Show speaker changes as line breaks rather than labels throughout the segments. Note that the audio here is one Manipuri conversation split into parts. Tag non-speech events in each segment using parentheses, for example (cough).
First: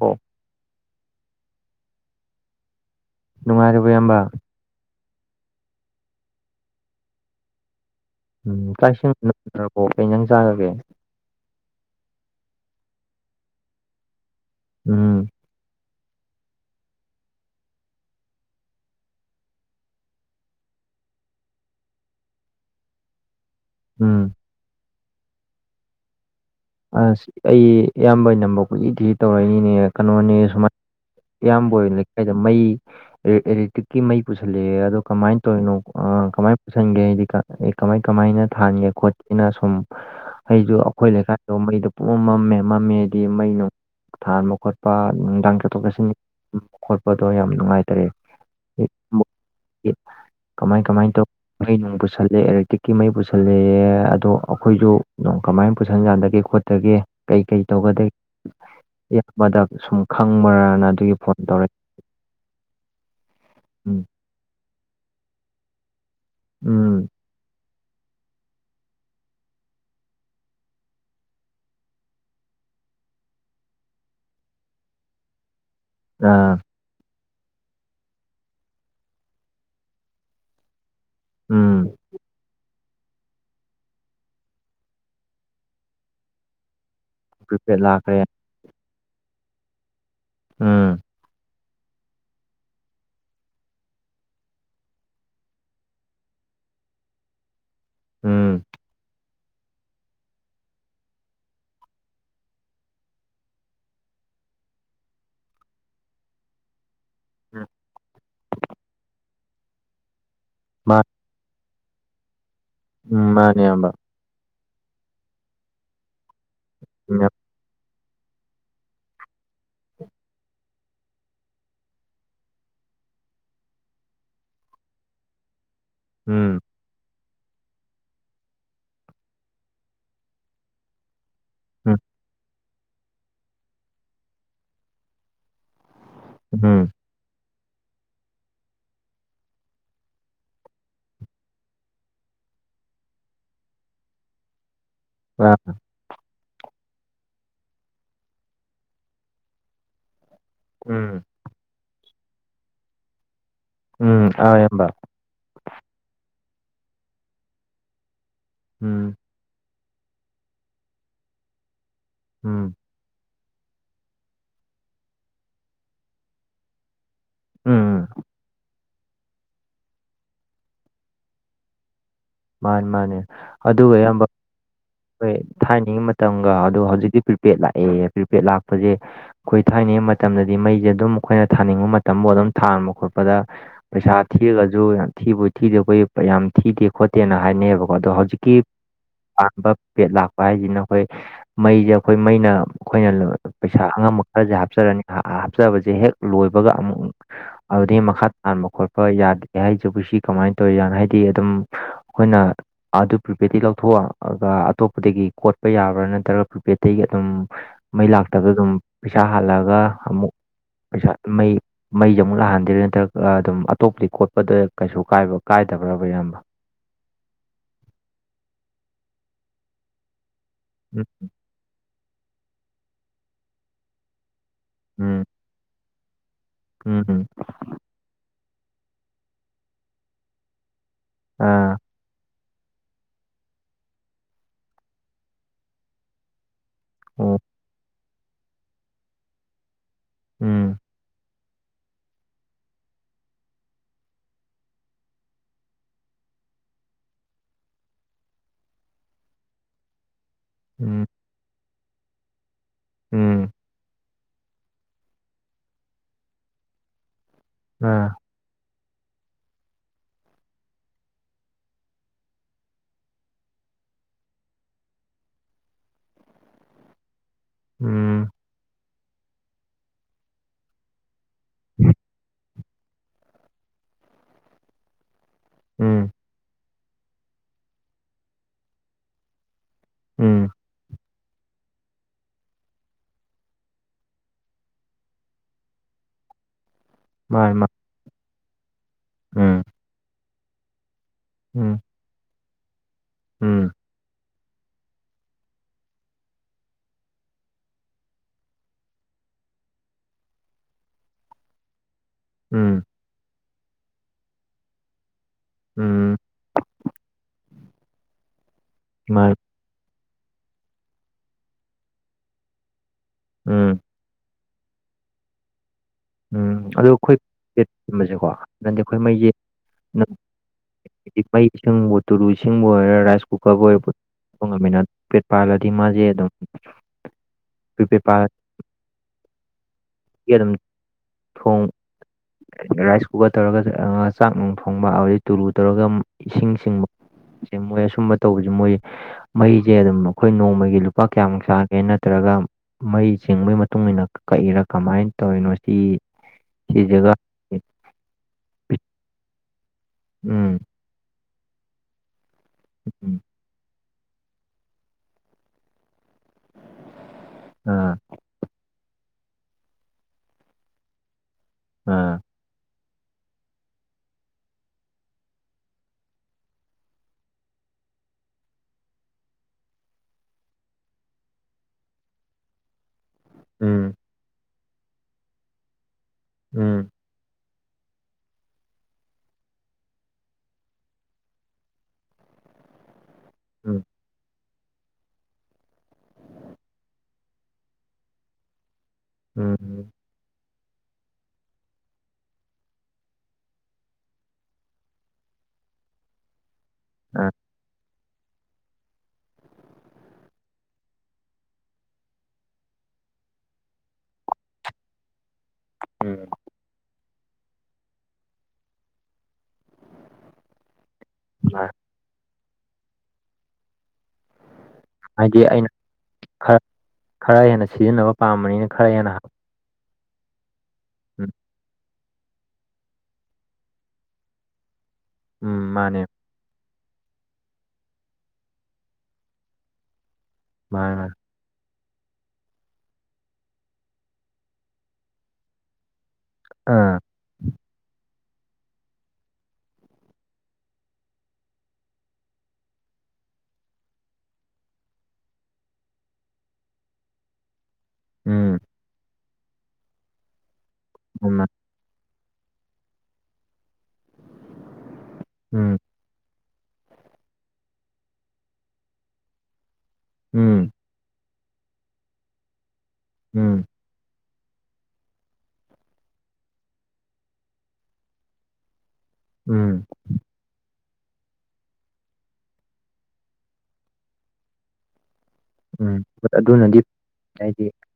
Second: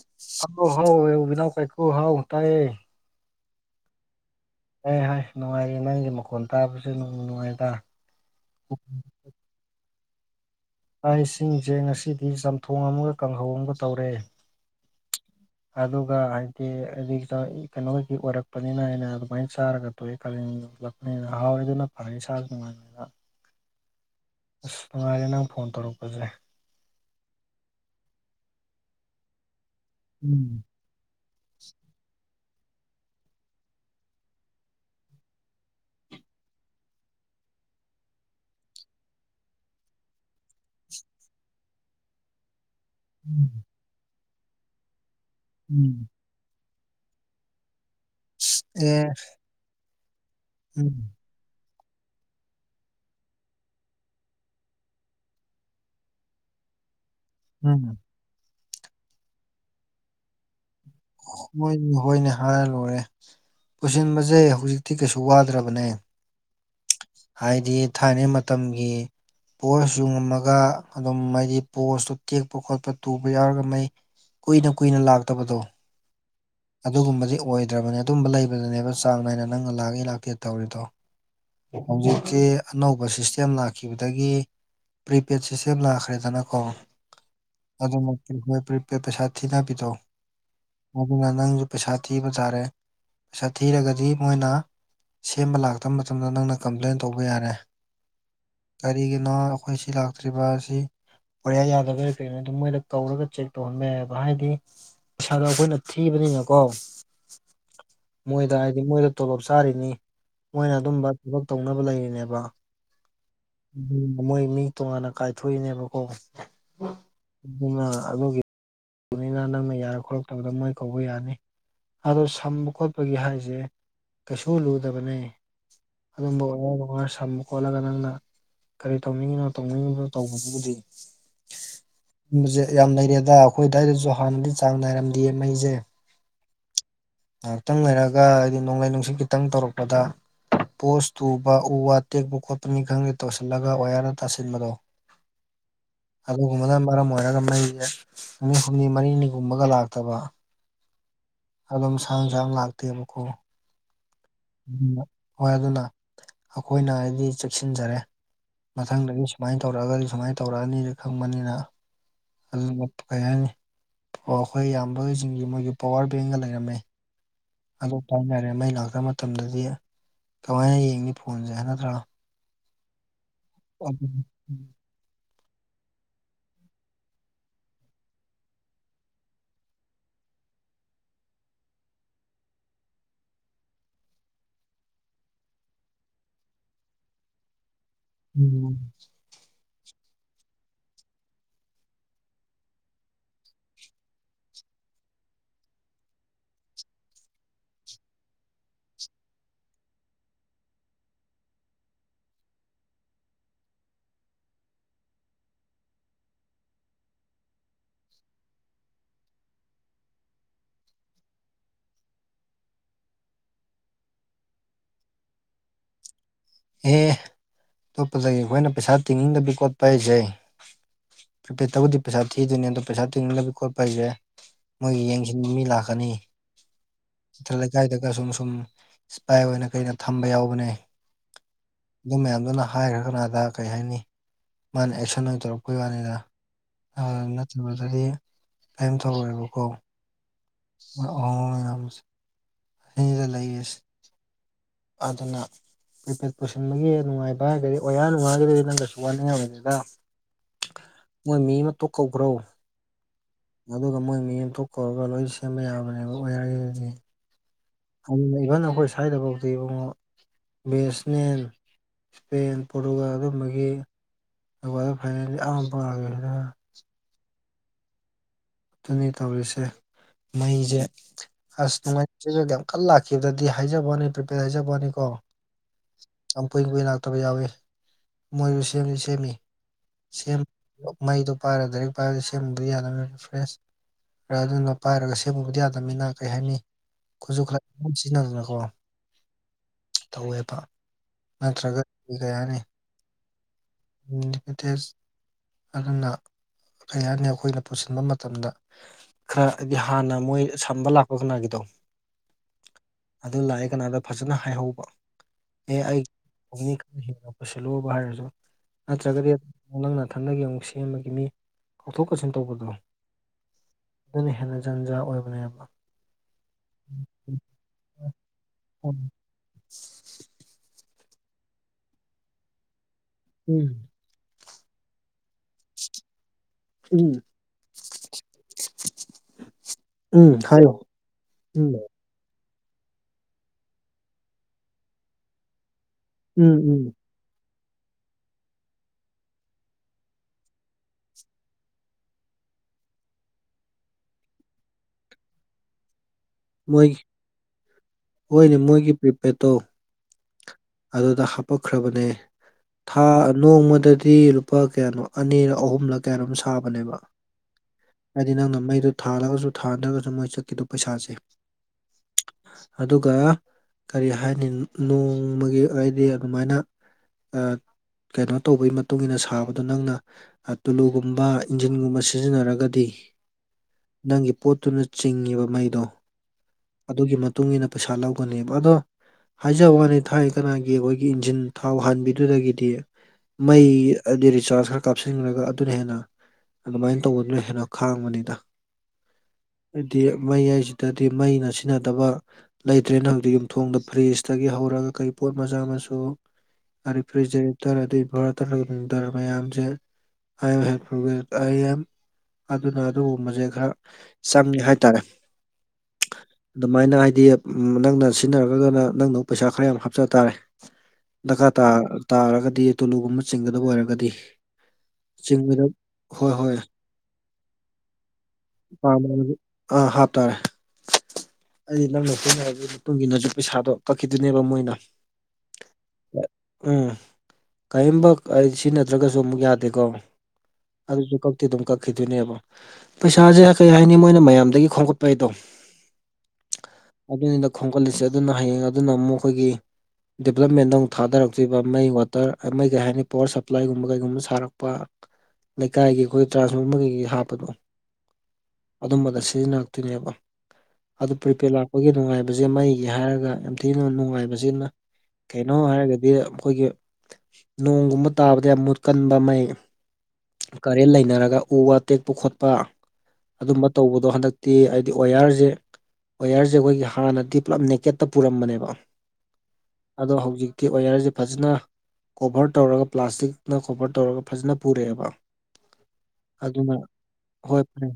ꯑꯣ
ꯍꯜꯂꯣ ꯍꯥꯎ ꯑꯕꯦꯅꯥꯎ ꯀꯥꯏꯀꯨ ꯍꯥꯎ ꯇꯥꯏꯌꯦ
ꯅꯨꯡꯉꯥꯏꯔꯤꯕ ꯏꯌꯥꯝꯕ
ꯍꯥꯏ ꯍꯥꯏ ꯅꯨꯡꯉꯥꯏꯔꯤ ꯅꯪꯒꯤ ꯃꯈꯣꯟ ꯇꯥꯕꯁꯨ ꯅꯨꯡꯕꯨ ꯅꯨꯡꯉꯥꯏꯗ
ꯎꯝ ꯆꯥꯛ ꯏꯁꯤꯡ ꯎꯅꯥꯗꯔ꯭ꯕꯣ ꯀꯩ ꯏꯟꯖꯥꯡ ꯆꯥꯔꯒꯦ
ꯆꯥꯛꯁꯤꯡꯁꯦ ꯉꯁꯤꯗꯤ ꯆꯝꯊꯣꯡ ꯑꯃꯒ ꯀꯥꯡꯍꯧ ꯑꯃꯒ ꯇꯧꯔꯦ
ꯎꯝ
ꯑꯗꯨꯒ ꯍꯥꯏꯗꯤ ꯑꯗꯨ ꯀꯩꯅꯣꯒꯤ ꯑꯣꯏꯔꯛꯄꯅꯤꯅ ꯑꯩꯅ ꯑꯗꯨꯃꯥꯏꯅ ꯆꯥꯔꯒ ꯇꯣꯏ ꯀꯥꯟꯂꯛꯄꯅꯤꯅ ꯍꯥꯎꯋꯦ ꯑꯗꯨꯅ ꯐꯅꯩ ꯏꯁ ꯅꯨꯡꯉꯥꯏꯅꯤꯅ
ꯎꯝ
ꯑꯁ ꯅꯨꯡꯉꯥꯏꯔꯦ ꯅꯪ ꯐꯣꯟ ꯇꯧꯔꯛꯄꯁꯦ
ꯑꯁ ꯑꯩ ꯏꯌꯥꯝꯕ ꯅꯝꯕꯔ ꯀꯏꯗꯤ ꯇꯧꯔꯛꯏꯅꯦ ꯀꯩꯅꯣꯅꯦ
ꯎꯝ
ꯁꯨꯃꯥꯏ ꯏꯌꯥꯝꯕ ꯑꯣꯏ ꯂꯩ ꯀꯥꯏꯗ ꯃꯩ ꯑꯦꯦꯛꯇꯤꯛꯀꯤ ꯃꯩ ꯄꯨꯁꯜꯂꯛꯑꯦ ꯑꯗꯣ ꯀꯃꯥꯏꯅ ꯇꯧꯔꯤꯅꯣ ꯀꯃꯥꯏꯅ ꯄꯨꯁꯟꯒꯦ ꯍꯥꯏꯗꯤ ꯑꯩ ꯀꯃꯥꯏ ꯀꯃꯥꯏꯅ ꯊꯥꯟꯒꯦ ꯈꯣꯠꯀꯦꯅ ꯁꯨꯝ ꯑꯩꯁꯨ ꯑꯩꯈꯣꯏ ꯂꯩꯀꯥꯏ ꯑꯗꯣ ꯃꯩꯗꯣ ꯄꯂ ꯃꯝꯃꯦ ꯃꯝꯃꯦꯗꯤ
ꯎꯝ
ꯃꯩꯅꯨꯡ ꯊꯥꯟꯕ ꯈꯣꯠꯄ ꯅꯨꯡꯗꯥꯡ ꯆꯠꯊꯣꯛ
ꯎꯝ
ꯆꯠꯁꯤꯟ ꯈꯣꯠꯄꯗꯣ ꯌꯥꯝ ꯅꯨꯡꯉꯥꯏꯇꯔꯦ
ꯑꯦ
ꯀꯃꯥꯏ
ꯎꯝ
ꯀꯃꯥꯏꯅ ꯇꯧ ꯃꯩ ꯅꯨꯡ ꯄꯨꯁꯜꯂꯦ ꯑꯦꯂꯦꯛꯇꯤꯔꯤꯛꯀꯤ ꯃꯩ ꯄꯨꯁꯜꯂꯛꯑꯦ ꯑꯗꯣ ꯑꯩꯈꯣꯏꯁꯨꯅꯨꯡ ꯀꯃꯥꯏꯅ ꯄꯨꯁꯟꯖꯥꯟꯗ ꯈꯣꯠꯇꯒꯦ ꯀꯩ ꯀꯩ
ꯎꯝ
ꯇꯧꯒꯗꯒꯦ ꯑꯌꯥꯝꯕꯗ ꯁꯨꯝ ꯈꯪꯕ꯭ꯔꯅ ꯑꯗꯨꯒꯤ ꯐꯣꯟ ꯇꯧꯔꯛꯏ
ꯍꯣꯏꯅꯦ ꯍꯣꯏꯅꯦ ꯍꯥꯏꯔ ꯂꯣꯏꯔꯦ
ꯎꯝ
ꯄꯨꯁꯤꯟꯕꯁꯦ ꯍꯧꯖꯤꯛꯇꯤ ꯀꯩꯁꯨ ꯋꯥꯗ꯭ꯔꯕꯅꯦ
ꯎꯝ
ꯍꯥꯏꯗꯤ ꯊꯥꯏꯅ ꯃꯇꯝꯒꯤ ꯄꯣꯁ ꯌꯨꯡꯉꯝꯃꯒ ꯑꯗꯨꯝ ꯍꯥꯏꯗꯤ ꯄꯣꯁꯇꯨ ꯇꯦꯛꯄ ꯈꯣꯠꯄ ꯇꯨꯕ ꯌꯥꯎꯔꯒ ꯃꯩ ꯀꯨꯏꯅ ꯀꯨꯏꯅ ꯂꯥꯛꯇꯕꯗꯣ
ꯑ
ꯑꯗꯨꯒꯨꯝꯕꯗꯤ ꯑꯣꯏꯗ꯭ꯔꯕꯅꯦ ꯑꯗꯨꯝꯕ ꯂꯩꯕꯗꯅꯦꯕ ꯆꯥꯡ ꯅꯥꯏꯅ ꯅꯪꯅ ꯂꯥꯛꯏ ꯂꯥꯛꯇꯦ ꯇꯧꯔꯤꯗꯣ
ꯎꯝ
ꯍꯧꯖꯤ ꯇꯤ ꯑꯅꯧꯕ ꯁꯤꯁꯇꯦꯝ ꯂꯥꯛꯈꯤꯕꯗꯒꯤ ꯄ꯭ꯔꯤꯄꯦꯗ ꯁꯤꯁꯇꯦꯝ ꯂꯥꯛꯈ꯭ꯔꯦꯗꯅꯀꯣ
ꯄ꯭ꯔꯤꯄꯦꯗ
ꯑꯗꯨꯗꯣ ꯃꯣꯏ
ꯂꯥꯛꯈ꯭ꯔꯦ
ꯄꯄ ꯄꯩꯁꯥꯤꯅ ꯄꯤ ꯇ
ꯎꯝ
ꯑꯗꯨꯅ ꯅꯪꯁꯨ ꯄꯩꯁꯥ ꯊꯤꯕ ꯖꯥꯔꯦ ꯄꯩꯁꯥ ꯊꯤꯔꯒꯗꯤ ꯃꯣꯏꯅ ꯁꯦꯝꯕ ꯂꯥꯛꯇꯕ ꯃꯇꯝꯗ ꯅꯪꯅ ꯀꯝꯄ꯭ꯂꯦꯟ ꯇꯧꯕ ꯌꯥꯔꯦ
ꯎꯝ
ꯀꯔꯤꯒꯤꯅꯣ ꯑꯩꯈꯣꯏ ꯁꯤ ꯂꯥꯛꯇ꯭ꯔꯤꯕ ꯑꯁꯤ ꯑꯣꯔꯤꯌꯥ ꯌꯥꯗꯕ ꯀꯩꯣ ꯑꯗꯨꯝ ꯃꯣꯏꯗ ꯀꯧꯔꯒ ꯆꯦꯛ ꯇꯧꯍꯟꯕ ꯌꯥꯏꯑꯕ ꯍꯥꯏꯗꯤ ꯄꯩꯁꯥꯗꯣ ꯑꯩꯈꯣꯏꯅ ꯊꯤꯕꯅꯤꯅꯀꯣ ꯃꯣꯏꯗ ꯍꯥꯏꯗꯤ ꯃꯣꯏꯗ ꯇꯣꯂꯣꯞ ꯆꯥꯔꯤꯅꯤ ꯃꯣꯏꯅ
ꯃꯥ
ꯑꯗꯨꯝꯕ ꯊꯕꯛ ꯇꯧꯅꯕ ꯂꯩꯔꯤꯅꯦꯕ
ꯎꯝ ꯃꯥ
ꯃꯣꯏ ꯃꯤ ꯇꯣꯉꯥꯟꯅ ꯀꯥꯏꯊꯣꯛꯏꯅꯦꯕꯀꯣ
ꯎꯝ
ꯑꯗꯨꯅ ꯑꯗꯨꯒꯤ ꯅꯤꯅ ꯅꯪꯅ ꯌꯥꯔꯛ ꯈꯣꯂꯛꯇꯕꯗ ꯃꯣꯏ ꯀꯧꯕ ꯌꯥꯅꯤ ꯑꯗꯣ ꯁꯝꯕ ꯈꯣꯠꯄꯒꯤ ꯍꯥꯏꯁꯦ ꯀꯩꯁꯨ ꯂꯨꯗꯕꯅꯦ ꯑꯗꯨꯝꯕ ꯑꯣꯔ
ꯎꯝ
ꯅꯨꯡꯉꯔ ꯁꯝꯃ ꯈꯣꯠꯂꯒ ꯅꯪꯅ ꯀꯔꯤ ꯇꯧꯅꯤꯡꯉꯤꯅꯣ ꯇꯧꯅꯤꯡꯉꯤꯕꯅꯣ ꯇꯧꯕꯁꯤꯕꯨꯗꯤ
ꯎꯝ
ꯁꯦ ꯌꯥꯝ ꯂꯩꯔꯦꯗ ꯑꯩꯈꯣꯏꯗꯋꯥꯏꯗꯁꯨ ꯍꯥꯟꯅꯗꯤ ꯆꯥꯡ ꯅꯥꯏꯔꯝꯗꯌꯦ ꯃꯩꯖꯦ
ꯎꯝ
ꯉꯥꯏꯍꯥꯛꯇꯪ ꯂꯩꯔꯒ ꯍꯥꯏꯗꯤ ꯅꯣꯡꯂꯩ ꯅꯨꯡꯁꯤꯠ ꯈꯤꯇꯪ ꯇꯧꯔꯛꯄꯗ ꯄꯣꯁ ꯇꯨꯕ ꯎ ꯋꯥ ꯇꯦꯛꯄ ꯈꯣꯠꯄꯅꯤ ꯈꯪꯗꯦ ꯇꯧꯁꯤꯜꯂꯒ ꯋꯥꯌꯥꯔꯅ ꯇꯥꯁꯤꯟꯕꯗꯣ
ꯔꯥꯐꯟ
ꯑꯗꯨꯒꯨꯝꯕꯅ ꯃꯔꯝ ꯑꯣꯏꯔꯒ ꯃꯩꯁꯦ ꯅꯨꯃꯤꯠ ꯍꯨꯝꯅꯤ ꯃꯔꯤꯅꯤꯒꯨꯝꯕꯒ ꯂꯥꯛꯇꯕ
ꯎꯝ
ꯑꯗꯨꯝ ꯁꯥꯡ ꯁꯥꯡ ꯂꯥꯛꯇꯦꯕꯀꯣ
ꯎꯝ ꯏꯌꯥꯝꯕ
ꯍꯣꯏ ꯑꯗꯨꯅ ꯑꯩꯈꯣꯏꯅ ꯑꯩꯗꯤ ꯆꯦꯛꯁꯤꯟꯖꯔꯦ
ꯎꯝ
ꯃꯊꯪꯗꯒꯤ ꯁꯨꯃꯥꯏꯅ ꯇꯧꯔꯛꯑꯒꯗꯤ ꯁꯨꯃꯥꯏꯅ ꯇꯧꯔꯛꯑꯅꯤꯅ ꯈꯪꯕꯅꯤꯅ
ꯎꯝ
ꯑꯗꯨꯅ ꯀꯔꯤ ꯍꯥꯏꯅꯤ ꯑꯩꯈꯣꯏ ꯏꯌꯥꯝꯕꯁꯤꯡ ꯃꯣꯏꯒꯤ ꯄꯋꯥꯔ ꯕꯦꯡꯒ ꯂꯩꯔꯝꯃꯦ ꯑꯗꯣ
ꯎꯝ
ꯄꯥꯏꯅꯔꯦ ꯃꯩ ꯂꯥꯛꯇꯕ ꯃꯇꯝꯗꯗꯤ ꯀꯃꯥꯏꯅ ꯌꯦꯡꯅꯤ ꯐꯣꯟꯁꯦ ꯍꯥꯏ ꯅꯠꯇ꯭ꯔꯣ
ꯃꯥꯅꯤ ꯃꯥꯅꯦ ꯑꯗꯨꯒ ꯑꯌꯥꯝꯕ ꯍꯣꯏ ꯊꯥꯏꯅꯉꯩ ꯃꯇꯝꯒ ꯑꯗꯣ ꯍꯧꯖꯤꯛꯇꯤ ꯄ꯭ꯔꯤꯄꯦꯗ ꯂꯥꯛꯑꯦ ꯄ꯭ꯔꯤꯄꯦꯗ ꯂꯥꯛꯄꯁꯦ ꯑꯩꯈꯣꯏ ꯊꯥꯏꯅꯉꯩ ꯃꯇꯝꯗꯗꯤ ꯃꯩꯁꯦ ꯑꯗꯨꯝ ꯑꯩꯈꯣꯏꯅ ꯊꯥꯅꯤꯡꯕ ꯃꯇꯝꯕꯨ ꯑꯗꯨꯝ ꯊꯥꯟꯕ ꯈꯣꯠꯄꯗ ꯄꯩꯁꯥ ꯊꯤꯔꯒꯁꯨ ꯌꯥꯝ ꯊꯤꯕ ꯊꯤꯗꯦ ꯑꯩꯈꯣꯏ ꯌꯥꯝ ꯊꯤꯗꯦ ꯈꯣꯠꯇꯦꯅ ꯍꯥꯏꯅꯩꯕꯀꯣ ꯑꯗꯣ ꯍꯧꯖꯤꯛꯀꯤ
ꯎꯝ
ꯄꯥꯟꯕ ꯄꯦꯠ ꯂꯥꯛꯄ ꯍꯥꯏꯁꯤꯅ ꯑꯩꯈꯣꯏ ꯃꯩꯁꯦ ꯑꯩꯈꯣꯏ ꯃꯩꯅ ꯑꯩꯈꯣꯏꯅ ꯄꯩꯁꯥ ꯑꯉꯝꯕ ꯈꯔꯁꯦ ꯍꯥꯞꯆꯔꯅꯤ ꯍꯥꯞꯆꯕꯁꯦ ꯍꯦꯛ ꯂꯣꯏꯕꯒ ꯑꯃꯨꯛ ꯑꯗꯨꯗꯒꯤ ꯃꯈꯥ ꯇꯥꯟꯕ ꯈꯣꯠꯄ ꯌꯥꯗꯦ ꯍꯥꯏꯖꯕꯨ ꯁꯤ ꯀꯃꯥꯏꯅ ꯇꯧꯔꯤꯖꯥꯠꯅꯣ ꯍꯥꯏꯗꯤ ꯑꯗꯨꯝ ꯑꯩꯈꯣꯏꯅ ꯑꯗꯨ ꯄ꯭ꯔꯤꯄꯦꯗꯇꯩ ꯂꯧꯊꯣꯛꯑꯒ ꯑꯇꯣꯞꯄꯗꯒꯤ ꯀꯣꯠꯄ ꯌꯥꯕ꯭ꯔꯥ ꯅꯠꯇ꯭ꯔꯒ ꯄ꯭ꯔꯤꯄꯦꯗꯇꯩꯒꯤ ꯑꯗꯨꯝ ꯃꯩ ꯂꯥꯛꯇꯕꯗ ꯑꯗꯨꯝ ꯄꯩꯁꯥ ꯍꯥꯜꯂꯛꯒ ꯑꯃꯨꯛ ꯄꯩꯁꯥ ꯃꯩ ꯃꯩꯁ ꯑꯃꯨꯛ ꯂꯥꯛꯍꯟꯗꯔꯤ ꯅꯠꯇ꯭ꯔꯒ ꯑꯗꯨꯝ ꯑꯇꯣꯞꯄꯗꯤ ꯈꯣꯠꯄꯗ ꯀꯩꯁꯨ ꯀꯥꯏꯗꯕ꯭ꯔꯕ ꯏꯌꯥꯝꯕ
ꯑꯦꯍ ꯑꯇꯣꯞꯄꯗꯒꯤ ꯑꯩꯈꯣꯏꯅ ꯄꯩꯁꯥ ꯇꯤꯡꯅꯤꯡꯗꯕꯤ ꯈꯣꯠꯄ ꯑꯩꯁꯦ
ꯎꯝ
ꯄ꯭ꯔꯤꯄꯦꯌꯔ ꯇꯧꯧꯕꯗꯤ ꯄꯩꯁꯥ ꯊꯤꯗꯣꯏꯅꯤ ꯑꯗꯣ ꯄꯩꯁꯥ ꯇꯤꯡꯅꯅꯕ ꯈꯣꯠꯄ ꯍꯥꯏꯁꯦ ꯃꯣꯏꯒꯤ
ꯎꯝ
ꯌꯦꯡꯁꯤꯟꯕ ꯃꯤ ꯂꯥꯛꯀꯅꯤ
ꯎꯝ ꯍꯝ
ꯃꯊꯛ ꯂꯩꯀꯥꯏꯗꯒ ꯁꯨꯝ ꯁꯨꯝ ꯏꯁꯄꯥꯏ ꯑꯣꯏꯅ ꯀꯩꯅ ꯊꯝꯕ ꯌꯥꯎꯕꯅꯦ
ꯑꯥ
ꯑꯗꯨ ꯃꯌꯥꯝꯗꯨꯅ ꯍꯥꯏꯈ꯭ꯔ ꯀꯅꯥꯗ ꯀꯔꯤ ꯍꯥꯏꯅꯤ ꯃꯥꯅ ꯑꯦꯛꯁꯟ ꯑꯣꯏꯅ ꯇꯧꯔꯛꯄꯩ ꯋꯥꯅꯤꯅ
ꯑꯣ
ꯅꯠꯇꯕꯗꯗꯤ ꯀꯝ ꯊꯣꯛꯂꯛꯑꯦꯕꯀꯣ
ꯎꯝ
ꯑ ꯌꯥꯝ ꯍꯗ ꯂꯩꯔꯤꯁꯤ ꯑꯗꯨꯅ ꯄ꯭ꯔꯤꯄꯦꯗ ꯄꯨꯁꯤꯟꯕꯒꯤ ꯅꯨꯡꯉꯥꯏ ꯍꯥꯏꯔꯒꯗꯤ ꯑꯣꯌꯥꯥ ꯅꯨꯡꯉꯥꯏꯒꯗꯗꯤ ꯅꯪꯒꯁꯨ ꯋꯥꯅꯤꯡꯉꯥꯏꯕꯅꯤꯗ
ꯎꯝ
ꯃꯣꯏ ꯃꯤ ꯑꯃ ꯇꯣꯛ ꯀꯧꯈ꯭ꯔꯣ
ꯎꯝ
ꯑꯗꯨꯒ ꯃꯣꯏ ꯃꯤ ꯌꯦꯟꯊꯣꯛ ꯀꯧꯔꯒ ꯂꯣꯏ ꯁꯦꯝꯕ ꯌꯥꯕꯅꯦꯕ ꯑꯣꯏꯍꯔꯒꯁꯗꯤ
ꯑꯥ
ꯏꯚꯟ ꯑꯩꯈꯣꯏ ꯁ꯭ꯋꯥꯏꯗꯐꯧꯗꯤꯤ ꯏꯕꯨꯡꯉꯣ ꯕꯦꯁꯃꯦꯟ ꯄꯦꯟ ꯄꯨꯔꯒ ꯑꯗꯨꯝꯕꯒꯤ ꯑꯗꯨꯒ ꯐꯥꯏꯅꯦꯜꯂꯤ ꯑ ꯄꯁꯤꯅ
ꯎꯝ
ꯑꯗꯨꯅꯤ ꯇꯧꯔꯤꯁꯦ ꯃꯩꯁꯦ ꯑꯁ ꯅꯨꯡꯉꯥꯏꯨ ꯀꯟꯅ ꯂꯥꯛꯈꯤꯕꯗꯗꯤ ꯍꯥꯏꯖꯕꯅꯤ ꯄ꯭ꯔꯤꯄꯦꯌꯔ ꯍꯥꯏꯖꯕꯅꯤ ꯀꯣ
ꯎꯝ
ꯌꯥꯝ ꯀꯨꯏꯅ ꯀꯨꯏꯅ ꯂꯥꯛꯇꯕ ꯌꯥꯎꯏꯤ ꯃꯣꯏꯁꯨ ꯁꯦꯝꯁꯨ ꯁꯦꯝꯃꯤ ꯁꯦꯝ
ꯎꯝ
ꯃꯩꯗꯣ ꯄꯥꯏꯔꯗ꯭ꯔ ꯄꯥꯏꯔ ꯁꯦꯝꯕꯕꯗꯤ ꯌꯥꯗꯕ ꯐ꯭ꯔꯦꯁ ꯑꯗꯨꯅ ꯄꯥꯏꯔꯒ ꯁꯦꯝꯃꯨꯕꯗꯤ ꯌꯥꯗꯕꯅꯤꯅ ꯀꯩ ꯍꯥꯏꯅꯤ ꯈꯨꯠꯁꯨ
ꯃꯥꯅꯤ
ꯈꯨꯂꯛ
ꯃꯥꯅꯤ
ꯌꯥꯝ ꯁꯤꯖꯤꯟꯅꯗꯅꯀꯣ
ꯎꯝ
ꯇꯧꯋꯦꯕ
ꯎꯝ
ꯅꯠꯇ꯭ꯔꯒꯗꯤ ꯀꯩ ꯍꯥꯏꯅꯤ
ꯎꯝ
ꯂꯤꯃꯤꯇꯦꯖ ꯑꯗꯨꯅ ꯀꯔꯤ ꯍꯥꯏꯅꯤ ꯑꯩꯈꯣꯏꯅ ꯄꯨꯁꯤꯟꯕ ꯃꯇꯝꯗ ꯈꯔ ꯍꯥꯏꯗꯤ ꯍꯥꯟꯅ ꯃꯣꯏ ꯁꯝꯕ ꯂꯥꯛꯄ ꯀꯅꯥꯒꯤꯗꯣ
ꯎꯝ
ꯑꯗꯨ ꯂꯥꯛꯑ ꯀꯥꯟꯗ ꯐꯖꯅ ꯍꯥꯏꯍꯧꯕ ꯑꯦ ꯑꯩ
ꯎꯝ
ꯄꯨꯛꯅꯤꯡ ꯈꯔ ꯍꯤꯡꯉꯛꯄꯁꯤ ꯂꯨꯕ ꯍꯥꯏꯔꯁꯨ
ꯃꯥꯅꯤ
ꯅꯠꯇ꯭ꯔꯒꯗꯤ ꯅꯪꯅꯊꯪꯅꯒꯤ ꯑꯃꯨꯛ ꯁꯦꯝꯃꯒꯤ ꯃꯤ ꯀꯥꯎꯊꯣꯛ ꯀꯧꯁꯤꯟ ꯇꯧꯕꯗꯣ
ꯎꯝ
ꯑꯗꯨꯅ ꯍꯦꯟꯅ ꯖꯟꯖꯥ ꯑꯣꯏꯕꯅꯦꯕ
ꯎꯝ ꯑꯗꯣ ꯑꯩꯈꯣꯏꯦ ꯆꯕꯁꯦꯀꯣ ꯅꯪꯗꯤ ꯑꯩꯈꯣꯏ
ꯎꯝ
ꯃꯩꯁꯦ ꯪ ꯃꯩ ꯏꯁꯤꯡꯕꯨ ꯇꯨꯔꯨ ꯏꯁꯤꯡꯕꯨ ꯑꯣꯏꯔ ꯔꯥꯏꯁ ꯀꯨꯀꯔꯕꯨ ꯑꯣꯏꯔ
ꯎꯝ
ꯉꯃꯤꯅ ꯄꯦꯠ ꯄꯥꯜꯂꯗꯤ ꯃꯥꯁꯦ ꯑꯗꯨꯝ
ꯎꯝ
ꯄ꯭ꯔꯤꯄꯦꯗ ꯄꯥꯜꯂꯗꯤ
ꯎꯝ
ꯑꯗꯨꯝ
ꯍꯥꯏꯣ
ꯊꯣꯡ ꯔꯥꯏꯁ ꯀꯨꯀꯔ ꯇꯧꯔꯒ ꯆꯥꯛ ꯅꯨꯡ ꯊꯣꯡꯕ ꯑꯗꯒꯤ ꯇꯨꯨꯔꯨ ꯇꯧꯔꯒ ꯏꯁꯤꯡ
ꯎꯝ ꯎꯝ
ꯆꯤꯡꯕꯁꯦ ꯃꯣꯏ ꯑꯁꯨꯝꯕ ꯇꯧꯕꯁꯦ ꯃꯣꯏ ꯃꯩꯁꯦ ꯑꯗꯨꯝ ꯑꯩꯈꯣꯏ ꯅꯣꯡꯃꯒꯤ ꯂꯨꯄꯥ ꯀꯌꯥꯃꯨꯛ ꯆꯥꯒꯦ ꯅꯠꯇ꯭ꯔꯒ ꯃꯩ ꯆꯤꯡꯕꯒꯤ ꯃꯇꯨꯡ ꯏꯟꯅ ꯀꯛꯏꯔꯥ ꯀꯃꯥꯏꯅ ꯇꯧꯔꯤꯅꯣ ꯁꯤ
ꯃꯣꯏꯒꯤ
ꯁꯤꯁꯤꯒ
ꯍꯣꯏꯅꯦ ꯃꯣꯏꯒꯤ ꯄ꯭ꯔꯤꯄꯦꯠꯇꯣ
ꯎꯝ
ꯑꯗꯨꯗ ꯄꯛꯈ꯭ꯔꯕꯅꯦ ꯊꯥ
ꯎꯝ
ꯅꯣꯡꯃꯗꯗꯤ ꯂꯨꯄꯥ ꯀꯌꯥꯅꯣ ꯑꯅꯤꯔꯛ ꯑꯍꯨꯝꯂꯛ ꯀꯌꯥꯔꯣꯝ ꯁꯥꯕꯅꯦꯕ
ꯑ
ꯍꯥꯏꯗꯤ ꯅꯪꯅ ꯃꯩꯗꯣ ꯊꯥꯜꯂꯒꯁꯨ ꯊꯥꯗ꯭ꯔꯒꯁꯨ ꯃꯣꯏ ꯆꯠꯈꯤꯗꯣ ꯄꯩꯁꯥꯁꯦ
ꯑꯥ
ꯑꯗꯨꯒ ꯀꯔꯤ ꯍꯥꯏꯅꯤ ꯅꯣꯡꯃꯒꯤ ꯍꯥꯏꯗꯤ ꯑꯗꯨꯃꯥꯏꯅ ꯀꯩꯅꯣ ꯇꯧꯕꯒꯤ ꯃꯇꯨꯡ ꯃꯇꯨꯡꯏꯟꯅ ꯁꯥꯕꯗꯣ ꯅꯪꯅ ꯇꯨꯂꯨꯒꯨꯝꯕ ꯏꯟꯖꯤꯟꯒꯨꯝꯕ ꯁꯤꯖꯤꯟꯅꯔꯒꯗꯤ
ꯎꯝ
ꯅꯪꯒꯤ ꯄꯣꯠꯇꯨꯅ ꯆꯤꯡꯉꯤꯕ ꯃꯩꯗꯣ
ꯎꯝ
ꯑꯗꯨꯒꯤ ꯃꯇꯨꯡ ꯏꯟꯅ ꯄꯩꯁꯥ ꯂꯧꯒꯅꯦꯕ ꯑꯗꯣ ꯍꯥꯏꯖꯕ ꯋꯥꯅꯤ ꯊꯥꯏ ꯀꯅꯥꯒꯤ ꯑꯩꯈꯣꯏꯒꯤ ꯏꯟꯖꯤꯟ ꯊꯥꯎ ꯍꯟꯕꯤꯗꯨꯗꯒꯤꯗꯤ ꯃꯩ
ꯎꯝ
ꯑꯗꯨ ꯆꯥ ꯈ ꯀꯥꯞꯁꯤꯟꯂꯒ ꯑꯗꯨꯅ ꯍꯦꯟꯅ ꯑꯗꯨꯃꯥꯏꯅ ꯇꯧꯕꯗꯨꯅ ꯍꯦꯟꯅ ꯈꯥꯡꯕꯅꯤꯗ
ꯎꯝ
ꯍꯥꯏꯗꯤ ꯃꯌꯥꯏꯁꯤꯗꯗꯤ ꯃꯩꯅ ꯁꯤꯟꯅꯗꯕ ꯂꯩꯇ꯭ꯔꯦꯅ ꯍꯧꯖꯤꯛꯇꯤ ꯌꯨꯝꯊꯣꯡꯗ ꯐ꯭ꯔꯤꯖꯇꯒꯤ ꯍꯧꯔꯒ ꯀꯔꯤ ꯄꯣꯠ ꯃꯆꯥ ꯃꯁꯨꯨ
ꯑ
ꯔꯤꯐ꯭ꯔꯔꯤꯖꯔꯦ ꯇꯔꯗꯤ ꯚꯥꯔꯠꯔꯔ ꯃꯌꯥꯝꯁꯦ ꯑꯥꯏ ꯑ ꯑꯥꯏ ꯑꯦꯝ ꯑꯗꯨꯅ ꯑꯗꯨꯒꯨꯝꯕꯁꯦ ꯈꯔ ꯆꯪꯉꯦ ꯍꯥꯏꯇꯥꯔꯦ
ꯎꯝ
ꯑꯗꯨꯃꯥꯏꯅ ꯍꯥꯏꯗꯤ ꯅꯪꯅ ꯁꯤꯖꯤꯟꯅꯔꯒꯗꯅ ꯅꯪꯅ ꯄꯩꯁꯥ ꯈꯔ ꯌꯥꯝ ꯍꯥꯞꯆ ꯇꯥꯔꯦ ꯗꯔꯀꯥꯔ ꯇ
ꯃꯥ-
ꯇꯥꯔꯒꯗꯤ ꯇꯨꯂꯨꯒꯨꯝꯕ ꯆꯤꯡꯒꯗꯕ ꯑꯣꯏꯔꯒꯗꯤ
ꯍꯥꯏꯗꯤ ꯑꯩꯅ
ꯆꯤꯡꯒꯗꯕ ꯍꯣꯏ ꯍꯣꯏ
ꯈ ꯈꯔ ꯍꯦꯟꯅ ꯁꯤꯖꯤꯟꯅꯕ ꯄꯥꯝꯕꯅꯤꯅ ꯈꯔ ꯍꯦꯟꯅ
ꯑ ꯍꯥꯞꯇꯣꯔꯦ
ꯎꯝ
ꯑꯩꯗꯤ ꯅꯪꯅ ꯍꯣꯠꯅꯔꯤꯕ ꯃꯇꯨꯡ ꯏꯟꯅꯁꯨ ꯄꯩꯁꯥꯗꯣ ꯀꯛꯈꯤꯗꯣꯏꯅꯦꯕ ꯃꯣꯏꯅ
ꯎꯝ ꯃꯥꯅꯦ
ꯑ ꯑꯪ ꯀꯌꯤꯝꯕꯧ ꯍꯥꯏꯗꯤ ꯁꯤꯖꯤꯟꯅ ꯗ꯭ꯔꯒꯁꯨ ꯑꯃꯨꯛ ꯌꯥꯗꯦꯀꯣ
ꯃꯥꯅꯦ ꯃꯥꯅꯦ
ꯑꯗꯨꯗꯨꯒ ꯇꯤ ꯑꯗꯨꯝ ꯀꯛꯈꯤꯗꯣꯏꯅꯦꯕ ꯄꯩꯁꯥꯁꯦ ꯀꯩ ꯍꯥꯏꯅꯤ ꯃꯣꯏꯅ ꯃꯌꯥꯝꯗꯒꯤ ꯈꯣꯝꯒꯠꯄ ꯍꯥꯏꯗꯣ
ꯑꯥ
ꯑꯗꯨꯅꯤꯗ ꯈꯣꯝꯒꯠꯂꯤꯁꯦ ꯑꯗꯨꯅ ꯍꯌꯦꯡ ꯑꯗꯨꯅ ꯑꯃꯨꯛ ꯑꯩꯈꯣꯏꯒꯤ ꯗꯤꯕꯂꯞꯃꯦꯟꯗ ꯑꯃꯨꯛ ꯊꯥꯗꯔꯛꯇꯣꯏꯔꯤꯕ ꯃꯩ ꯋꯥꯇꯔ ꯃꯩ ꯀꯩ ꯍꯥꯏꯅꯤ ꯄꯋꯥꯔ ꯁꯄ꯭ꯂꯥꯏꯒꯨꯝꯕ ꯀꯩꯒꯨꯝꯕ ꯁꯥꯔꯛꯄ ꯂꯩꯀꯥꯏꯒꯤ ꯑꯩꯈꯣꯏ ꯇ꯭ꯔꯥꯟꯁꯐꯣꯔꯃꯔꯒꯤ ꯍꯥꯞꯄꯗꯣ
ꯎꯝ
ꯑꯗꯨꯝꯕꯗ ꯁꯤꯖꯤꯟꯅꯔꯛꯇꯣꯏꯅꯦꯕ ꯑꯗꯨ
ꯎꯝ
ꯄ꯭ꯔꯤꯄꯦꯌꯔ ꯂꯥꯛꯄꯒꯤ ꯅꯨꯡꯉꯥꯏꯕꯁꯦ ꯃꯩꯒꯤ ꯍꯥꯏꯔꯒ ꯌꯥꯝ ꯊꯤꯅ ꯅꯨꯡꯉꯥꯏꯕꯁꯤꯅ ꯀꯩꯅꯣ
ꯎꯝ
ꯍꯥꯏꯔꯒꯗꯤ ꯑꯩꯈꯣꯏꯒꯤ ꯅꯣꯡꯒꯨꯝꯕ ꯇꯥꯕꯗ ꯌꯥꯝ ꯃꯨꯠꯀꯟꯕ ꯃꯩ
ꯎꯝ
ꯀꯔꯦꯟ ꯂꯩꯅꯔꯒ ꯎ ꯋꯥ ꯇꯦꯛꯄ ꯈꯣꯠꯄ
ꯎꯝ
ꯑꯗꯨꯝꯕ ꯇꯧꯕꯗꯣ ꯍꯟꯗꯛꯇꯤ ꯍꯥꯏꯗꯤ ꯑꯣꯌꯥꯔ ꯖꯦ ꯑꯣꯌꯥꯔꯁꯦ ꯑꯩꯈꯣꯏꯒꯤ ꯍꯥꯟꯅꯗꯤ ꯄꯨꯂꯞ ꯅꯦꯀꯦꯠꯇ ꯄꯨꯔꯝꯕꯅꯦꯕ
ꯎꯝ
ꯑꯗꯣ ꯍꯧꯖꯤꯛꯇꯤ ꯑꯣꯌꯥꯔꯁꯦ ꯐꯖꯅ ꯀꯣꯚꯔ ꯇꯧꯔꯒ ꯄ꯭ꯂꯥꯁꯇꯤꯛꯅ ꯀꯣꯚꯔ ꯇꯧꯔꯒ ꯐꯖꯅ ꯄꯨꯔꯛꯑꯦꯕ
ꯎꯝ
ꯑꯗꯨꯅ
ꯑꯗꯨꯅꯗꯤ
ꯍꯣꯏ
ꯍꯥꯏꯗꯤ
ꯐꯔꯦ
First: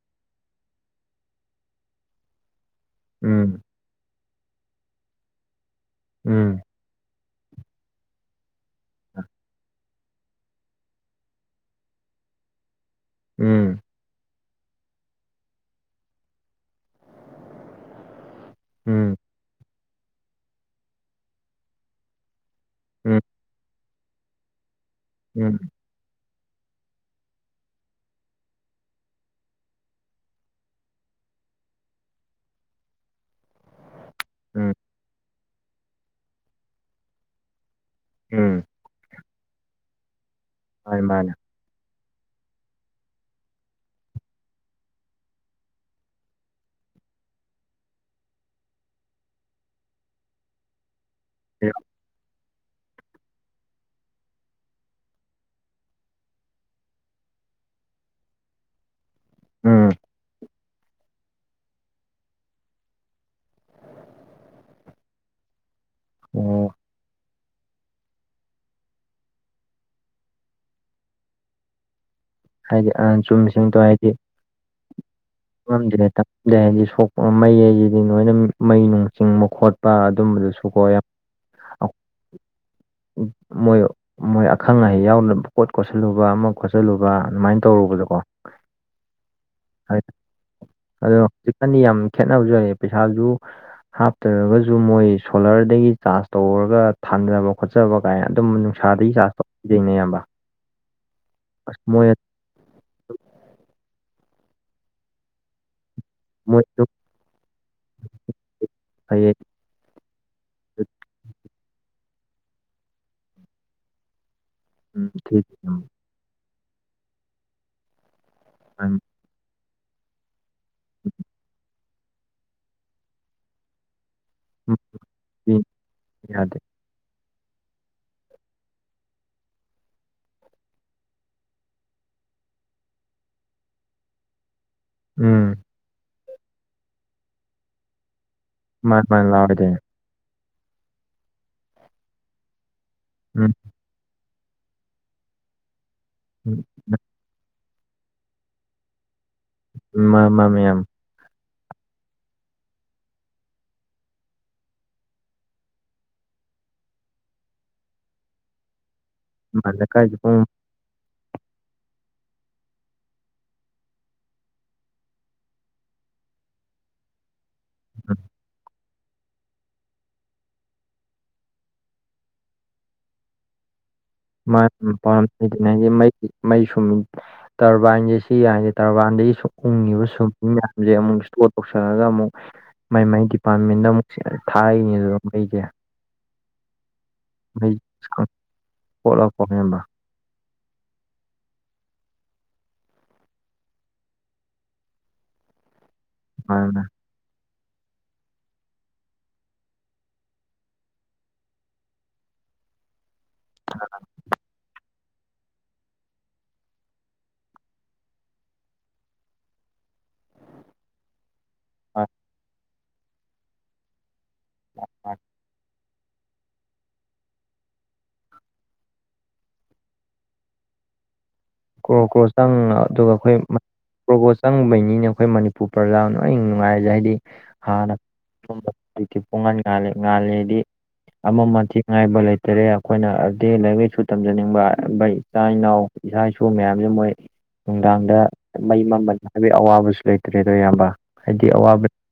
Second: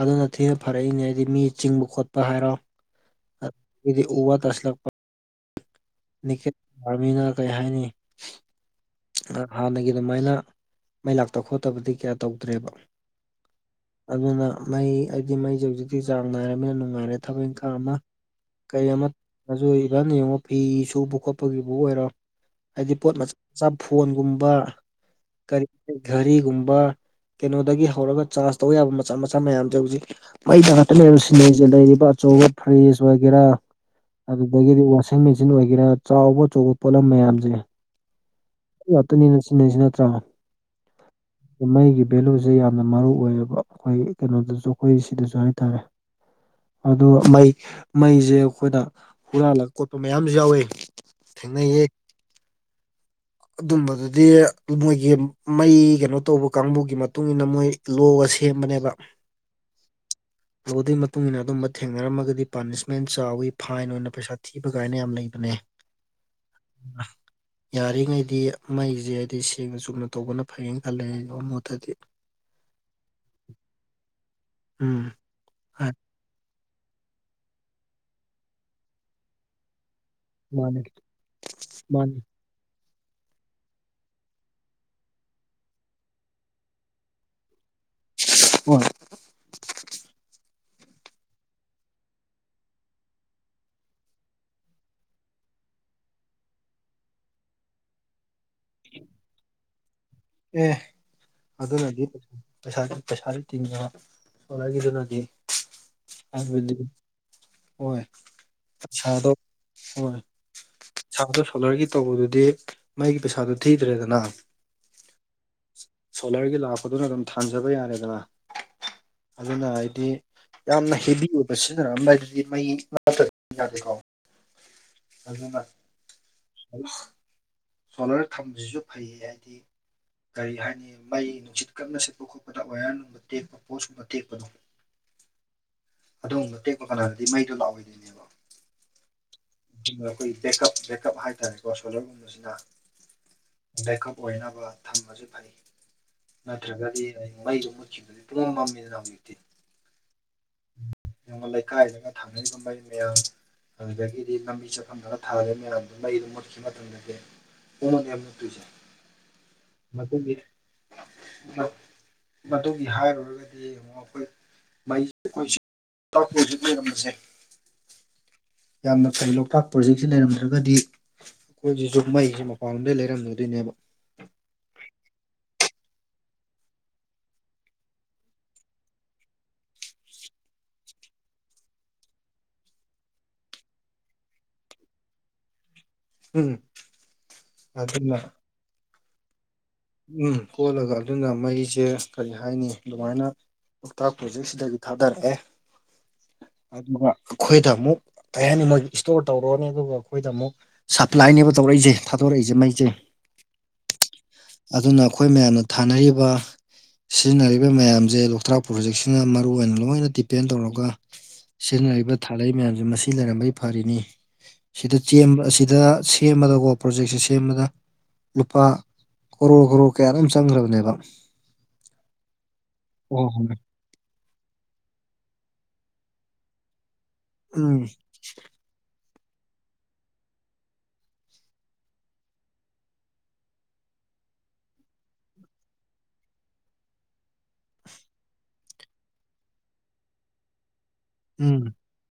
ꯑꯗꯨꯅ ꯊꯤꯅ ꯐꯔꯛꯏꯅꯦ ꯍꯥꯏꯗꯤ ꯃꯤ ꯆꯤꯡꯕ ꯈꯣꯠꯄ ꯍꯥꯏꯔꯣ ꯑ
ꯎꯝ
ꯗꯤ ꯎ ꯋꯥ ꯇꯥꯁꯤꯜꯂꯛꯄ ꯅꯦꯀꯦꯠ
ꯎꯝ
ꯑꯥꯔꯃꯤꯅ ꯀꯩ ꯍꯥꯏꯅꯤ ꯍꯥꯟꯅꯒꯤ ꯑꯗꯨꯃꯥꯏꯅ ꯃꯩ ꯂꯥꯛꯇ ꯈꯣꯠꯇꯕꯗꯤ ꯀꯌꯥ ꯇꯧꯗ꯭ꯔꯦꯕ
ꯎꯝ
ꯑꯗꯨꯅ ꯃꯩ ꯍꯥꯏꯗꯤ ꯃꯩꯁꯦ ꯍꯧꯖꯤꯛꯇꯤ ꯆꯥꯡ ꯅꯥꯏꯔꯕꯅꯤꯅ ꯅꯨꯡꯉꯥꯏꯔꯦ ꯊꯕꯛ ꯏꯪꯈꯥꯡ ꯑꯃ ꯀꯩ ꯑꯃ
ꯎꯝ
ꯑꯗꯨ ꯏꯚꯟ ꯌꯦꯡꯉꯣ ꯐꯤ ꯁꯨꯕ ꯈꯣꯠꯄꯒꯤꯕꯨ ꯑꯣꯏꯔꯣ ꯍꯥꯏꯗꯤ ꯄꯣꯠ
ꯎꯝ
ꯃꯆꯥ ꯐꯣꯟꯒꯨꯝꯕ
ꯎꯝ
ꯀꯔꯤ ꯘꯔꯤꯒꯨꯝꯕ ꯀꯩꯅꯣꯗꯒꯤ ꯍꯧꯔꯒ ꯆꯥꯖ ꯇꯧꯕ ꯌꯥꯕ ꯃꯆꯥ ꯃꯆꯥ ꯃꯌꯥꯝꯗꯣ ꯍꯧꯖꯤꯛ ꯃꯩꯗ ꯉꯥꯛꯇꯅꯦꯕ ꯁꯤꯖꯤꯟꯅꯔꯤꯁꯦ ꯂꯩꯔꯤꯕ ꯑꯆꯧꯕ ꯐ꯭ꯔꯤꯖ ꯑꯣꯏꯒꯦꯔꯥ
ꯎꯝ
ꯑꯗꯨꯗꯒꯤꯗꯤ ꯋꯥꯁꯤꯡ ꯃꯦꯆꯤꯟ ꯑꯣꯏꯒꯦꯔꯥ ꯆꯥꯎꯕ ꯑꯆꯧꯕ ꯄꯣꯠꯂꯝ ꯃꯌꯥꯝꯁꯦ
ꯎꯝ
ꯌꯥꯇꯅꯤꯅꯦ ꯁꯤꯖꯤꯟꯅꯩꯁꯦ ꯅꯠꯇ꯭ꯔꯥ
ꯍꯣꯏ ꯃꯥꯅꯦ
ꯃꯩꯒꯤ ꯚꯦꯂꯨꯁꯦ ꯌꯥꯝꯅ ꯃꯔꯨ ꯑꯣꯏꯌꯦꯕ ꯑꯩꯈꯣꯏ ꯀꯩꯅꯣꯗꯁꯨ ꯑꯩꯈꯣꯏ ꯁꯤꯗꯁꯨ ꯍꯥꯏꯇꯥꯔꯦ ꯑꯗꯣ ꯃꯩ ꯃꯩꯁꯦ ꯑꯩꯈꯣꯏꯗ ꯍꯨꯔꯥꯜꯂ ꯈꯣꯠꯄ ꯃꯌꯥꯝꯁꯨ ꯌꯥꯎꯏ ꯊꯦꯡꯅꯩꯌꯦ ꯑꯗꯨꯝꯕꯗꯨꯗꯤ ꯃꯣꯏꯒꯤ ꯃꯩ ꯀꯩꯅꯣ ꯇꯧꯕ ꯀꯥꯡꯕꯨꯒꯤ ꯃꯇꯨꯡ ꯏꯟꯅ ꯃꯣꯏ ꯂꯣ ꯁꯦꯝꯕꯅꯦꯕ
ꯎꯝ
ꯂꯣ ꯗꯨꯏ ꯃꯇꯨꯡ ꯏꯟꯅ ꯑꯗꯨꯝꯕ ꯊꯦꯡꯅꯔꯝꯃꯒꯗꯤ ꯄꯥꯅꯤꯁꯃꯦꯟ ꯆꯥꯎꯋꯤ ꯐꯥꯏꯟ ꯑꯣꯏꯅ ꯄꯩꯁꯥ ꯊꯤꯕ ꯀꯥꯏꯅ ꯌꯥꯝꯅ ꯂꯩꯕꯅꯦ
ꯑꯣ
ꯌꯥꯔꯤ ꯉꯩꯗꯤ ꯃꯩꯁꯦ ꯍꯥꯏꯗꯤ ꯁꯦꯡꯅ ꯆꯨꯝꯅ ꯇꯧꯕꯅ ꯐꯩꯌꯦꯅ ꯈꯜꯂꯦ (unintelligible) ꯃꯣꯠꯇꯗꯤ
ꯍꯥꯏꯗꯤ ꯑ ꯆꯨꯝꯃꯤꯁꯤꯡ ꯇꯣ ꯍꯥꯏꯗꯤ
ꯎꯝ
ꯉꯝꯗ꯭ꯔꯦ ꯇꯝꯗ꯭ꯔꯦ ꯍꯥꯏꯗꯤ ꯁꯣꯛꯄ ꯃꯩ ꯍꯥꯏꯁꯤꯗꯤ ꯂꯣꯏꯅ ꯃꯩ ꯅꯨꯡ ꯆꯤꯡꯕ ꯈꯣꯠ ꯄꯥ ꯑꯗꯨꯝꯕꯗ ꯁꯣꯛ
ꯃꯥꯅꯤ ꯃꯥꯅꯤ
(unintelligible) ꯃꯣꯏ ꯑꯈꯪ ꯑꯍꯩ ꯌꯥꯎꯗꯅ ꯄꯨꯡ ꯀꯣꯠ ꯀꯣꯠꯁꯤꯜꯂꯨꯕ ꯑꯃ ꯈꯣꯠꯆꯜꯂꯨꯕ ꯑꯗꯨꯃꯥꯏꯅ ꯇꯧꯔꯨꯕꯗꯀꯣ
ꯎꯝ
ꯑꯗꯣ ꯍꯧꯖꯤꯛꯀꯥꯟꯗꯤ ꯌꯥꯝ ꯈꯦꯠꯅꯕꯁꯨ ꯂꯩꯑꯦ ꯄꯩꯁꯥꯁꯨ ꯍꯥꯞꯇꯔꯒꯁꯨ ꯃꯣꯏ ꯁꯣꯂꯔꯗꯒꯤ ꯆꯥꯔꯖ ꯇꯧꯔꯒ ꯊꯥꯟꯕ ꯌꯥꯕ ꯈꯣꯠ ꯆꯕ ꯀꯥꯏꯅ ꯑꯗꯨꯝꯕ ꯅꯨꯡꯁꯥꯗꯒꯤ ꯆꯥꯔꯖ ꯇꯧꯗꯨꯏꯅꯦꯕ
ꯑꯦ ꯑꯗꯨꯗꯅꯗꯤ ꯄꯩꯁꯥꯒꯤ ꯄꯩꯁꯥꯗꯤ ꯇꯤꯡꯉ ꯑꯣꯔꯈꯤꯗꯨꯅꯗꯤ
ꯃꯣꯏ
ꯑꯌꯕꯦꯗꯤ ꯍꯣꯏ ꯄꯩꯁꯥꯗꯣ ꯍꯣꯏ ꯏꯁꯥꯗꯣ ꯁꯣꯂꯔꯒꯤ ꯇꯧꯕꯗꯨꯗꯤ ꯃꯩꯒꯤ ꯄꯩꯁꯥꯗꯨꯣ ꯊꯤꯗ꯭ꯔꯦꯗꯅ
ꯎꯝ (unintelligible)
ꯁꯣꯂꯔꯒꯤ ꯂꯥꯛꯄꯗꯨꯅ ꯑꯗꯨꯝ ꯊꯥꯟꯖꯕ ꯌꯥꯔꯦꯗꯅ
(unintelligible)
ꯑꯗꯨꯅ ꯑꯩꯗꯤ ꯌꯥꯝꯅ ꯍꯦꯚꯤ ꯑꯣꯏꯕ ꯁꯤꯖꯤꯟꯅꯔꯝ ꯗꯥꯏꯗꯗꯤ ꯃꯩ (unintelligible) ꯌꯥꯗꯦꯀꯣ
ꯎꯝ
ꯑꯗꯨꯅ
ꯌꯥꯗꯦ
(unintelligible) ꯁꯣꯂꯔ ꯊꯝꯕꯁꯤꯁꯨ ꯐꯩꯌꯦ ꯍꯥꯏꯗꯤ ꯀꯔꯤ ꯍꯥꯏꯅꯤ ꯃꯩ ꯅꯨꯡꯁꯤꯠ ꯀꯅ ꯁꯦꯠꯄ ꯈꯣꯠꯄꯗ ꯋꯥꯌꯥꯔꯒꯨꯝꯕ ꯇꯦꯛꯄ ꯄꯣꯠ ꯁꯨꯝꯕ ꯇꯦꯛꯄꯗꯣ
ꯎꯝ
ꯑꯗꯨꯒꯨꯝꯕ ꯇꯦꯛꯄ ꯀꯥꯟꯗꯗꯤꯩꯗꯣ ꯂꯥꯛꯑꯣꯏꯗꯣꯏꯅꯦꯕ
ꯃꯥꯥꯟ (unintelligible)
ꯑꯩꯈꯣꯏꯒꯤ ꯕꯦꯀꯞ ꯕꯦꯀꯞ ꯍꯥꯏꯇꯥꯔꯦꯀꯣ ꯁꯣꯂꯔꯒꯨꯝꯕꯁꯤꯅ
ꯎꯝ
ꯕꯦꯀꯞ ꯑꯣꯏꯅꯕ ꯊꯝꯕꯁꯨ ꯐꯩ
ꯎꯝ
ꯅꯠꯇ꯭ꯔꯒꯗꯤ ꯑ ꯃꯩꯗꯣ ꯃꯨꯠꯈꯤꯕꯗꯨ ꯀꯨꯝꯕ ꯃ ꯃꯤꯅꯝꯗꯤ
ꯃꯥ ꯃꯥ ꯃꯌꯥꯝꯝ
ꯅ ꯂꯩꯀꯥꯏꯗꯒ ꯊꯥꯅꯔꯤꯕ ꯃꯩ ꯃꯌꯥꯝ ꯑꯗꯨꯗꯒꯤꯗꯤ ꯂꯝꯕꯤ ꯆꯠꯂꯝꯗꯒ ꯊꯥꯔꯦ ꯃꯌꯥꯝꯗꯣ ꯂꯩꯩꯗꯨꯣ ꯃꯨꯠꯈꯤꯕ
ꯃꯥ ꯂꯩꯀꯥꯏꯁꯤ
ꯃꯇꯝꯗꯗꯤ
ꯄꯨꯡ
(unintelligible) ꯃꯗꯨꯒꯤ ꯍꯥꯏꯔꯨꯔꯒꯗꯤ ꯑꯃꯛ ꯑꯩꯈꯣꯏꯩ (unintelligible)
ꯎꯝ
ꯌꯥꯝꯅ ꯐꯩ ꯂꯣꯛꯇꯥꯛ ꯄ꯭ꯔꯣꯖꯦꯛꯁꯤ ꯂꯩꯔꯝꯗ꯭ꯔꯒꯗꯤ ꯑꯩꯈꯣꯏꯁꯤꯁꯨ ꯃꯩꯁꯤ ꯃꯄꯥꯟꯂꯣꯝꯗꯒꯤꯩ ꯂꯩꯔꯝꯒꯗꯣꯏꯅꯦꯕ
ꯃꯥ ꯄꯥꯝꯉꯒꯤ ꯃꯩ ꯃꯩ ꯁꯨꯝ ꯇꯔꯕꯥꯏꯟꯁꯦ ꯁꯤ ꯌꯥꯁꯦ ꯇꯔꯕꯥꯏꯟꯗꯒꯤ ꯁ ꯎꯡꯉꯤꯕ ꯁꯨꯝꯤꯡ ꯃꯌꯥꯝꯁꯦ ꯑꯃꯨꯛ ꯏꯁꯇꯣꯔ ꯇꯧꯁꯜꯂꯒ ꯑꯃꯨꯛ ꯃꯥꯏ ꯃꯥꯏ ꯗꯤꯄꯥꯔꯠꯃꯦꯟꯗ ꯑꯃꯨꯛ ꯊꯥꯛꯅꯦ ꯑꯗꯨ ꯑꯩꯁ
ꯎꯝ ꯑꯗꯨꯅ
ꯄꯂꯞꯄꯉꯕ
ꯎꯝ ꯀꯣꯜꯂꯒ ꯑꯗꯨꯅ ꯃꯩꯁꯦ ꯀꯔꯤ ꯍꯥꯏꯅꯤ ꯑꯗꯨꯃꯥꯏꯅ ꯂꯣꯛꯇꯥꯛ ꯄ꯭ꯔꯣꯖꯦꯛꯁꯤꯗꯒꯤ ꯊꯥꯗꯔꯛꯑꯦ
ꯃꯥꯅ
ꯑꯗꯨꯒ ꯑꯩꯈꯣꯏꯗ ꯑꯃꯨꯛ ꯀꯩ ꯍꯥꯏꯅꯤ ꯃꯣꯏ ꯏꯁꯇꯣꯔ ꯇꯧꯔꯛꯅꯤ ꯑꯗꯨꯒ ꯑꯩꯈꯣꯏꯗ ꯑꯃꯨꯛ ꯁꯄ꯭ꯂꯥꯏꯅꯦꯕ ꯇꯧꯔꯛꯏꯁꯦ ꯊꯥꯗꯣꯔꯛꯏꯁꯦ ꯃꯩꯁꯦ
ꯎꯝ
ꯑꯗꯨꯅ ꯑꯩꯈꯣꯏ ꯃꯌꯥꯝꯅ ꯊꯥꯅꯔꯤꯕ ꯁꯤꯖꯤꯟꯅꯔꯤꯕ ꯃꯌꯥꯝꯁꯦ ꯂꯣꯛꯇꯥꯛ ꯄ꯭ꯔꯣꯖꯦꯛꯁꯤꯅ ꯃꯔꯨꯑꯣꯏ ꯑꯣꯏꯅ ꯂꯣꯏꯅ ꯗꯤꯄꯦꯟ ꯇꯧꯔꯒ ꯁꯤꯖꯤꯟꯅꯔꯤꯕ ꯊꯥꯔꯛꯩ ꯃꯌꯥꯝꯁꯦ ꯃꯁꯤ ꯂꯩꯔꯝꯕꯩ ꯐꯔꯤꯅꯤ ꯁꯤꯗ ꯆꯦꯟꯕ ꯑꯁꯤꯗ ꯁꯦꯝꯕꯗꯀꯣ ꯄ꯭ꯔꯣꯖꯦꯛꯁꯦ ꯁꯦꯝꯕꯗ ꯂꯨꯄꯥ ꯀꯣꯔ ꯀꯣꯔ ꯀꯌꯥ ꯑꯗꯨꯝ ꯆꯪꯈ꯭ꯔꯕꯅꯦꯕ
ꯀ꯭ꯔꯣ ꯀ꯭ꯔꯣ ꯆꯪ ꯑꯗꯨꯒ
ꯑꯣ
ꯑꯩꯈꯣꯏ
ꯍꯣꯏ
ꯄ꯭ꯔꯣꯒꯣ ꯆꯪꯉꯨꯕꯩꯅꯤꯅ ꯑꯩꯈꯣꯏ ꯃꯅꯤꯄꯨꯔ ꯄ꯭ꯔꯖꯥ ꯂꯣꯏ ꯅꯨꯡꯉꯥꯏꯔꯁꯦ ꯍꯥꯏꯗꯤ
ꯎꯝ
ꯍꯥꯟꯅ ꯁꯨꯝꯕ ꯑꯗꯨꯗꯤ ꯄꯨꯡꯍꯟꯥꯂꯦ ꯉꯥꯜꯂꯦꯗꯤ ꯑꯃ ꯑꯤ ꯉꯥꯏꯕ ꯂꯩꯇꯔꯦ ꯑꯩꯈꯣꯏꯅꯗꯤ ꯂꯥꯏꯔꯤꯛ ꯂꯥꯏꯁꯨ ꯇꯝꯖꯅꯤꯡꯕ ꯏꯆꯥ ꯏꯅꯥꯎ ꯏꯁꯥ ꯏ ꯁ ꯃꯌꯥꯝꯁꯦ ꯃꯣꯏ ꯅꯨꯡꯗꯥꯡꯗ ꯃꯩ ꯃꯃꯟ ꯍꯥꯏꯕꯒꯤ ꯑꯋꯥꯕꯁꯨ ꯂꯩꯇ꯭ꯔꯦ ꯑꯗꯣ ꯏꯕ ꯍꯥꯏꯗꯤ
ꯎꯝ
ꯑꯋꯥꯕ